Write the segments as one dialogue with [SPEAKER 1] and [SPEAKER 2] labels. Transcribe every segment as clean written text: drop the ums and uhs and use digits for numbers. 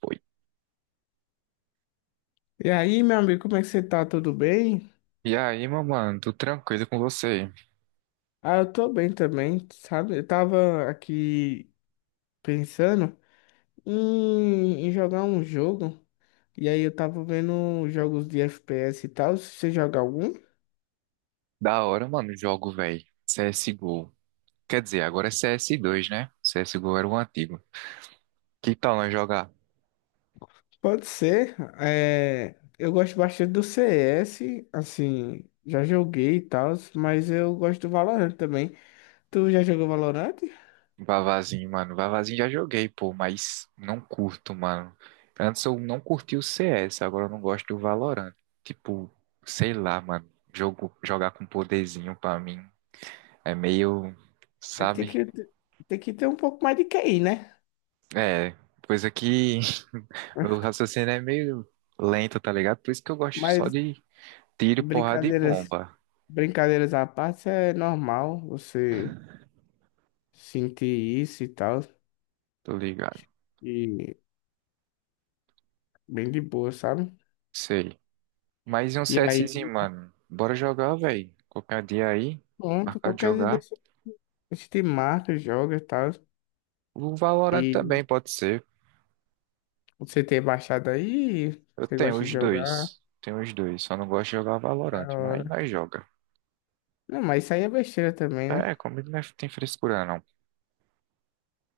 [SPEAKER 1] Foi.
[SPEAKER 2] E aí, meu amigo, como é que você tá? Tudo bem?
[SPEAKER 1] E aí, meu mano, tudo tranquilo com você?
[SPEAKER 2] Ah, eu tô bem também, sabe? Eu tava aqui pensando em jogar um jogo, e aí eu tava vendo jogos de FPS e tal. Se você joga algum,
[SPEAKER 1] Da hora, mano, o jogo, velho. CSGO. Quer dizer, agora é CS2, né? CSGO era o antigo. Que tal nós jogar?
[SPEAKER 2] pode ser. É, eu gosto bastante do CS, assim, já joguei e tal, mas eu gosto do Valorant também. Tu já jogou Valorant?
[SPEAKER 1] Vavazinho, mano. Vavazinho já joguei, pô, mas não curto, mano. Antes eu não curti o CS, agora eu não gosto do Valorant. Tipo, sei lá, mano. Jogar com poderzinho pra mim é meio,
[SPEAKER 2] Aí
[SPEAKER 1] sabe?
[SPEAKER 2] tem que ter um pouco mais de QI, né?
[SPEAKER 1] É, coisa que meu raciocínio é meio lento, tá ligado? Por isso que eu gosto só
[SPEAKER 2] Mas
[SPEAKER 1] de tiro, porrada e
[SPEAKER 2] brincadeiras.
[SPEAKER 1] bomba,
[SPEAKER 2] Brincadeiras à parte, é normal você sentir isso e tal.
[SPEAKER 1] tô ligado?
[SPEAKER 2] E bem de boa, sabe?
[SPEAKER 1] Sei. Mas e um
[SPEAKER 2] E aí,
[SPEAKER 1] CSzinho, mano? Bora jogar, velho. Qualquer dia aí,
[SPEAKER 2] pronto,
[SPEAKER 1] marcar de
[SPEAKER 2] qualquer dia
[SPEAKER 1] jogar.
[SPEAKER 2] desse, a gente marca, joga e tal.
[SPEAKER 1] O Valorant
[SPEAKER 2] E
[SPEAKER 1] também pode ser.
[SPEAKER 2] você ter baixado aí,
[SPEAKER 1] Eu
[SPEAKER 2] você
[SPEAKER 1] tenho
[SPEAKER 2] gosta de
[SPEAKER 1] os
[SPEAKER 2] jogar,
[SPEAKER 1] dois. Tenho os dois. Só não gosto de jogar
[SPEAKER 2] da
[SPEAKER 1] Valorant, mas
[SPEAKER 2] hora.
[SPEAKER 1] nós joga.
[SPEAKER 2] Não, mas isso aí é besteira também, né?
[SPEAKER 1] É, comigo tem frescura, não.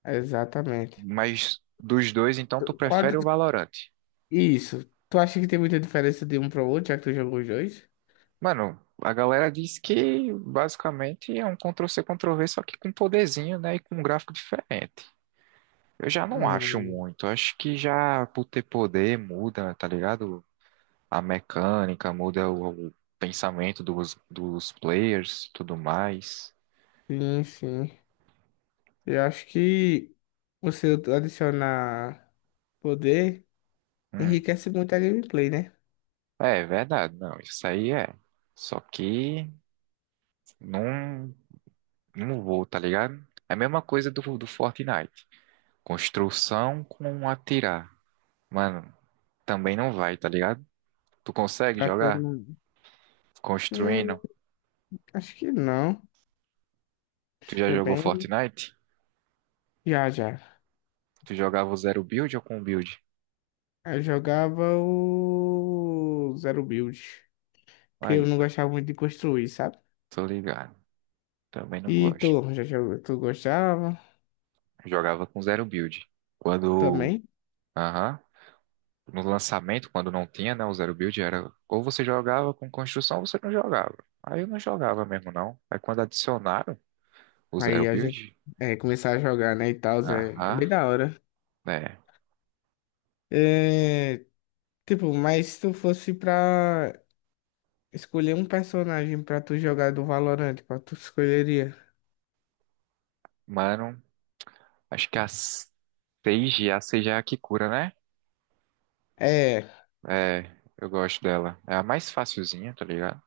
[SPEAKER 2] Exatamente.
[SPEAKER 1] Mas dos dois, então tu
[SPEAKER 2] Qual,
[SPEAKER 1] prefere o Valorant?
[SPEAKER 2] isso. Tu acha que tem muita diferença de um para o outro, já que tu jogou os dois?
[SPEAKER 1] Mano, a galera diz que basicamente é um Ctrl-C, Ctrl-V, só que com poderzinho, né? E com um gráfico diferente. Eu já não acho
[SPEAKER 2] Hum,
[SPEAKER 1] muito. Acho que já por ter poder muda, tá ligado? A mecânica, muda o pensamento dos players, tudo mais.
[SPEAKER 2] sim, sim. Eu acho que você adicionar poder.
[SPEAKER 1] Hum.
[SPEAKER 2] Enriquece muito a gameplay, né?
[SPEAKER 1] É verdade, não. Isso aí é. Só que não, não vou, tá ligado? É a mesma coisa do Fortnite. Construção com atirar. Mano, também não vai, tá ligado? Tu consegue
[SPEAKER 2] Pra todo
[SPEAKER 1] jogar?
[SPEAKER 2] mundo. Hum,
[SPEAKER 1] Construindo?
[SPEAKER 2] acho que não.
[SPEAKER 1] Tu
[SPEAKER 2] Acho
[SPEAKER 1] já
[SPEAKER 2] que é
[SPEAKER 1] jogou
[SPEAKER 2] bem.
[SPEAKER 1] Fortnite?
[SPEAKER 2] Já, já.
[SPEAKER 1] Tu jogava o zero build ou com build?
[SPEAKER 2] Eu jogava o Zero Build. Que eu
[SPEAKER 1] Aí,
[SPEAKER 2] não gostava muito de construir, sabe?
[SPEAKER 1] tô ligado. Também não
[SPEAKER 2] E tu,
[SPEAKER 1] gosto.
[SPEAKER 2] já jogou, tu gostava
[SPEAKER 1] Jogava com zero build. Quando.
[SPEAKER 2] também.
[SPEAKER 1] Aham. No lançamento, quando não tinha, né? O zero build era. Ou você jogava com construção ou você não jogava. Aí eu não jogava mesmo, não. Aí quando adicionaram o zero
[SPEAKER 2] Aí a gente
[SPEAKER 1] build.
[SPEAKER 2] é, começar a jogar, né? E tal, é, é
[SPEAKER 1] Aham.
[SPEAKER 2] bem da hora.
[SPEAKER 1] É.
[SPEAKER 2] É, tipo, mas se tu fosse pra escolher um personagem pra tu jogar do Valorant, qual tu escolheria?
[SPEAKER 1] Mano, acho que a seis g a 6G é a que cura, né?
[SPEAKER 2] É,
[SPEAKER 1] É. Eu gosto dela. É a mais facilzinha, tá ligado?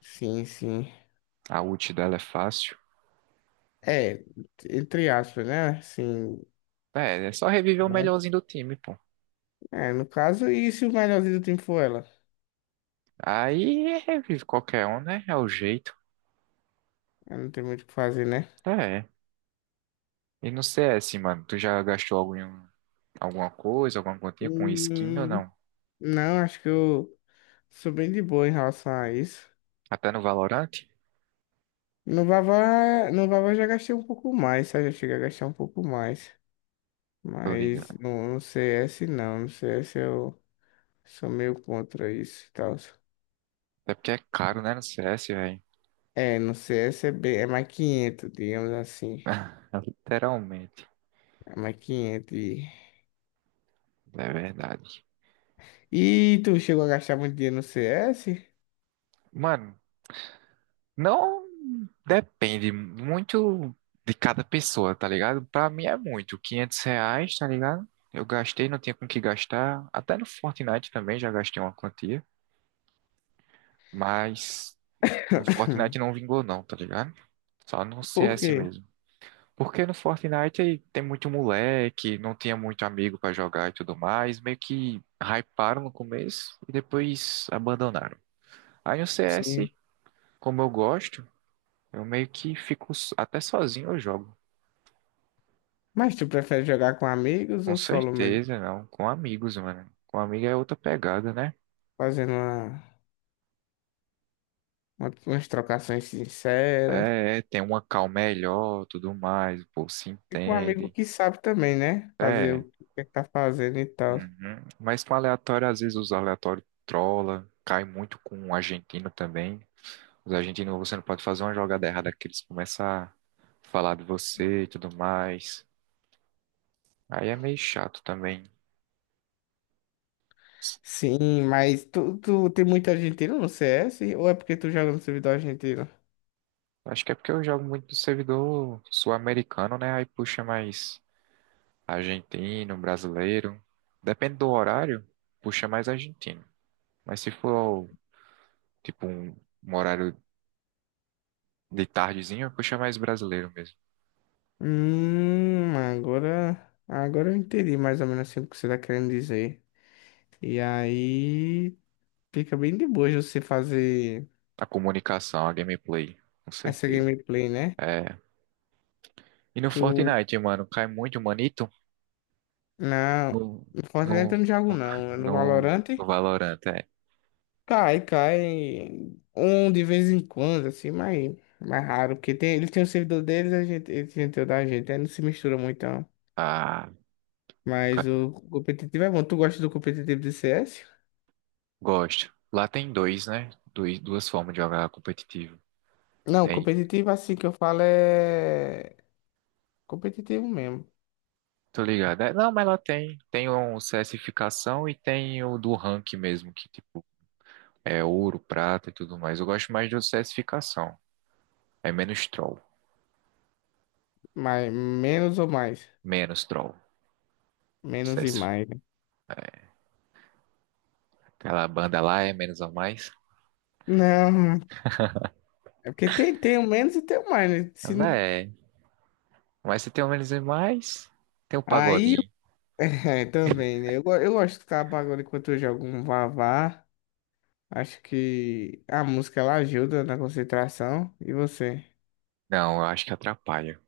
[SPEAKER 2] sim, sim.
[SPEAKER 1] A ult dela é fácil.
[SPEAKER 2] É, entre aspas, né? Assim,
[SPEAKER 1] É, só reviver o
[SPEAKER 2] né?
[SPEAKER 1] melhorzinho do time, pô.
[SPEAKER 2] É, no caso, e se o melhorzinho do time for ela?
[SPEAKER 1] Aí revive qualquer um, né? É o jeito.
[SPEAKER 2] Aí não tem muito o que fazer, né?
[SPEAKER 1] É. É. E no C S, mano, tu já gastou alguma coisa, alguma continha com skin ou
[SPEAKER 2] Hum,
[SPEAKER 1] não?
[SPEAKER 2] não, acho que eu sou bem de boa em relação a isso.
[SPEAKER 1] Até no Valorant?
[SPEAKER 2] No Vavá eu já gastei um pouco mais, sabe? Eu cheguei a gastar um pouco mais.
[SPEAKER 1] Tô
[SPEAKER 2] Mas
[SPEAKER 1] ligado.
[SPEAKER 2] no CS não, no CS eu sou meio contra isso e tal.
[SPEAKER 1] Até porque é caro, né? No C S, velho.
[SPEAKER 2] É, no CS é, bem, é mais 500, digamos assim.
[SPEAKER 1] Literalmente.
[SPEAKER 2] É mais 500. E,
[SPEAKER 1] É verdade.
[SPEAKER 2] e tu chegou a gastar muito dinheiro no CS?
[SPEAKER 1] Mano, não. Depende muito de cada pessoa, tá ligado? Pra mim é muito, 500 reais, tá ligado? Eu gastei, não tinha com o que gastar. Até no Fortnite também já gastei uma quantia. Mas no Fortnite não vingou não, tá ligado? Só no
[SPEAKER 2] Por
[SPEAKER 1] CS
[SPEAKER 2] quê?
[SPEAKER 1] mesmo. Porque no Fortnite tem muito moleque, não tinha muito amigo pra jogar e tudo mais. Meio que hyparam no começo e depois abandonaram. Aí no
[SPEAKER 2] Sim.
[SPEAKER 1] CS, como eu gosto, eu meio que fico até sozinho eu jogo.
[SPEAKER 2] Mas tu prefere jogar com amigos
[SPEAKER 1] Com
[SPEAKER 2] ou solo mesmo?
[SPEAKER 1] certeza, não. Com amigos, mano. Com amigo é outra pegada, né?
[SPEAKER 2] Fazendo umas trocações sinceras.
[SPEAKER 1] É, tem uma calma melhor, tudo mais, o povo se
[SPEAKER 2] E com um amigo
[SPEAKER 1] entende.
[SPEAKER 2] que sabe também, né? Fazer o
[SPEAKER 1] É.
[SPEAKER 2] que é que tá fazendo e tal.
[SPEAKER 1] Uhum. Mas com aleatório, às vezes os aleatórios trola, cai muito com o argentino também. Os argentinos, você não pode fazer uma jogada errada que eles começam a falar de você e tudo mais. Aí é meio chato também.
[SPEAKER 2] Sim, mas tu tem muito argentino no CS? Ou é porque tu joga no servidor argentino?
[SPEAKER 1] Acho que é porque eu jogo muito no servidor sul-americano, né? Aí puxa mais. Argentino, brasileiro. Depende do horário, puxa mais argentino. Mas se for, tipo, um horário de tardezinho, puxa mais brasileiro mesmo.
[SPEAKER 2] Agora eu entendi mais ou menos assim o que você tá querendo dizer. E aí fica bem de boa de você fazer
[SPEAKER 1] A comunicação, a gameplay, com
[SPEAKER 2] essa
[SPEAKER 1] certeza.
[SPEAKER 2] gameplay, né?
[SPEAKER 1] É. E no
[SPEAKER 2] Tu
[SPEAKER 1] Fortnite, mano, cai muito manito
[SPEAKER 2] Não,
[SPEAKER 1] no,
[SPEAKER 2] no Fortnite
[SPEAKER 1] no,
[SPEAKER 2] eu não jogo não. É no
[SPEAKER 1] no,
[SPEAKER 2] Valorant
[SPEAKER 1] no Valorant, é.
[SPEAKER 2] cai um de vez em quando, assim, mas mais raro, porque tem, eles têm o servidor deles, a gente, eles têm o da gente, aí não se mistura muito, não.
[SPEAKER 1] Ah,
[SPEAKER 2] Mas
[SPEAKER 1] ca-
[SPEAKER 2] o competitivo é bom. Tu gosta do competitivo de CS?
[SPEAKER 1] gosto. Lá tem dois, né? Duas formas de jogar competitivo.
[SPEAKER 2] Não,
[SPEAKER 1] Tem
[SPEAKER 2] competitivo assim que eu falo é competitivo mesmo,
[SPEAKER 1] Tô ligado. É, não, mas ela tem. Tem um CSificação e tem o do rank mesmo, que tipo é ouro, prata e tudo mais. Eu gosto mais do CSificação. É menos troll.
[SPEAKER 2] mas menos ou mais,
[SPEAKER 1] Menos troll.
[SPEAKER 2] menos e
[SPEAKER 1] CS.
[SPEAKER 2] mais, né?
[SPEAKER 1] Aquela banda lá é menos ou mais.
[SPEAKER 2] Não, é porque tem, tem o menos e tem o mais, né? Se,
[SPEAKER 1] Ela
[SPEAKER 2] não-
[SPEAKER 1] é. Mas se tem o menos e mais, tem o
[SPEAKER 2] aí
[SPEAKER 1] pagodinho.
[SPEAKER 2] é, também, né? Eu, eu gosto de escutar pagode enquanto eu jogo um vavá. Acho que a música ela ajuda na concentração. E você?
[SPEAKER 1] Não, eu acho que atrapalha.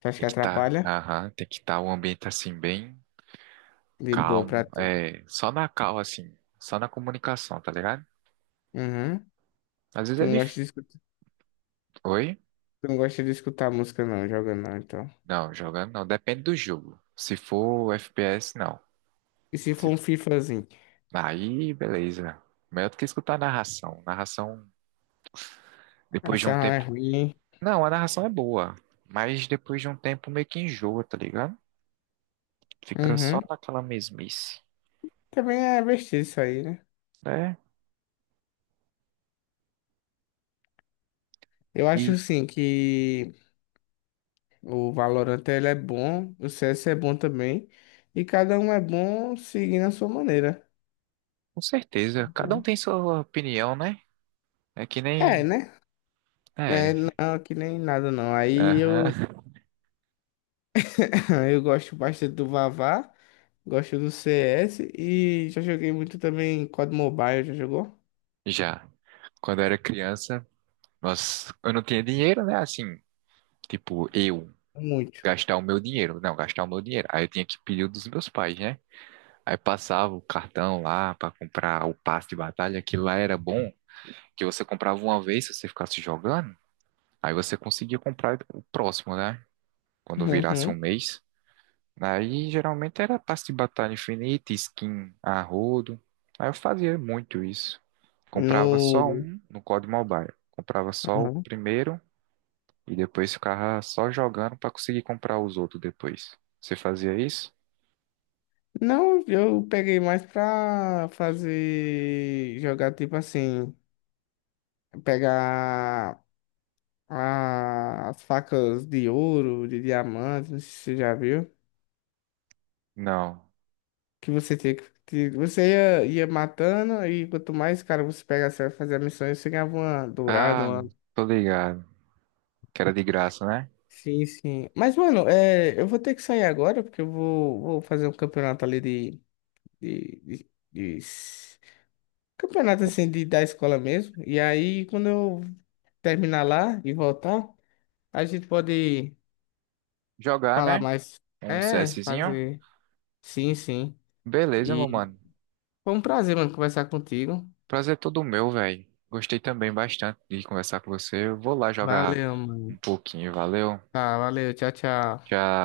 [SPEAKER 2] Você acha
[SPEAKER 1] Tem
[SPEAKER 2] que
[SPEAKER 1] que tá,
[SPEAKER 2] atrapalha?
[SPEAKER 1] aham, tem que estar tá um ambiente assim bem
[SPEAKER 2] De boa
[SPEAKER 1] calmo.
[SPEAKER 2] pra tu.
[SPEAKER 1] É, só na calma, assim. Só na comunicação, tá ligado?
[SPEAKER 2] Uhum.
[SPEAKER 1] Às vezes
[SPEAKER 2] Tu
[SPEAKER 1] é
[SPEAKER 2] não gosta
[SPEAKER 1] difícil.
[SPEAKER 2] de escutar,
[SPEAKER 1] Oi?
[SPEAKER 2] tu não gosta de escutar música não, jogando não, então.
[SPEAKER 1] Não, jogando não. Depende do jogo. Se for FPS, não.
[SPEAKER 2] E se for
[SPEAKER 1] Se-
[SPEAKER 2] um FIFAzinho?
[SPEAKER 1] Aí, beleza. Melhor do que escutar a narração. Narração, depois de
[SPEAKER 2] Essa
[SPEAKER 1] um
[SPEAKER 2] é
[SPEAKER 1] tempo.
[SPEAKER 2] ruim, hein?
[SPEAKER 1] Não, a narração é boa. Mas depois de um tempo meio que enjoa, tá ligado? Fica só
[SPEAKER 2] Uhum.
[SPEAKER 1] naquela mesmice,
[SPEAKER 2] Também é besteira isso aí, né?
[SPEAKER 1] né?
[SPEAKER 2] Eu acho
[SPEAKER 1] E
[SPEAKER 2] sim que o Valorant ele é bom, o CS é bom também. E cada um é bom seguindo a sua maneira,
[SPEAKER 1] com certeza, cada um
[SPEAKER 2] né?
[SPEAKER 1] tem sua opinião, né? É que
[SPEAKER 2] É,
[SPEAKER 1] nem.
[SPEAKER 2] né? É,
[SPEAKER 1] É.
[SPEAKER 2] não, que nem nada não. Aí eu
[SPEAKER 1] Aham.
[SPEAKER 2] eu gosto bastante do Vavá, gosto do CS e já joguei muito também COD Mobile, já jogou?
[SPEAKER 1] Já. Quando eu era criança, eu não tinha dinheiro, né? Assim, tipo, eu.
[SPEAKER 2] Muito.
[SPEAKER 1] Gastar o meu dinheiro. Não, gastar o meu dinheiro. Aí eu tinha que pedir o dos meus pais, né? Aí passava o cartão lá para comprar o passe de batalha, que lá era bom, que você comprava uma vez se você ficasse jogando, aí você conseguia comprar o próximo, né? Quando virasse um
[SPEAKER 2] Uhum.
[SPEAKER 1] mês. Aí geralmente era passe de batalha infinita, skin a rodo. Aí eu fazia muito isso. Comprava só
[SPEAKER 2] No
[SPEAKER 1] um no COD Mobile. Comprava só o
[SPEAKER 2] uhum.
[SPEAKER 1] primeiro e depois ficava só jogando para conseguir comprar os outros depois. Você fazia isso?
[SPEAKER 2] Não, eu peguei mais pra fazer jogar tipo assim, pegar as facas de ouro, de diamante, não sei se você já viu.
[SPEAKER 1] Não.
[SPEAKER 2] Que você tinha que. Que Você ia, ia matando e quanto mais, cara, você pegasse pra fazer a missão, e você ganhava uma dourada,
[SPEAKER 1] Ah,
[SPEAKER 2] uma.
[SPEAKER 1] tô ligado. Que era de graça, né?
[SPEAKER 2] Sim, sim. Mas, mano, é, eu vou ter que sair agora, porque eu vou fazer um campeonato ali de, de- de s- campeonato assim de, da escola mesmo. E aí, quando eu terminar lá e voltar, a gente pode
[SPEAKER 1] Jogar,
[SPEAKER 2] falar
[SPEAKER 1] né?
[SPEAKER 2] mais.
[SPEAKER 1] Um
[SPEAKER 2] É,
[SPEAKER 1] CSzinho.
[SPEAKER 2] fazer. Sim, sim.
[SPEAKER 1] Beleza, meu
[SPEAKER 2] E
[SPEAKER 1] mano.
[SPEAKER 2] foi um prazer, mano, conversar contigo.
[SPEAKER 1] Prazer todo meu, velho. Gostei também bastante de conversar com você. Eu vou lá jogar
[SPEAKER 2] Valeu,
[SPEAKER 1] um
[SPEAKER 2] mano.
[SPEAKER 1] pouquinho, valeu?
[SPEAKER 2] Tá, valeu. Tchau, tchau.
[SPEAKER 1] Já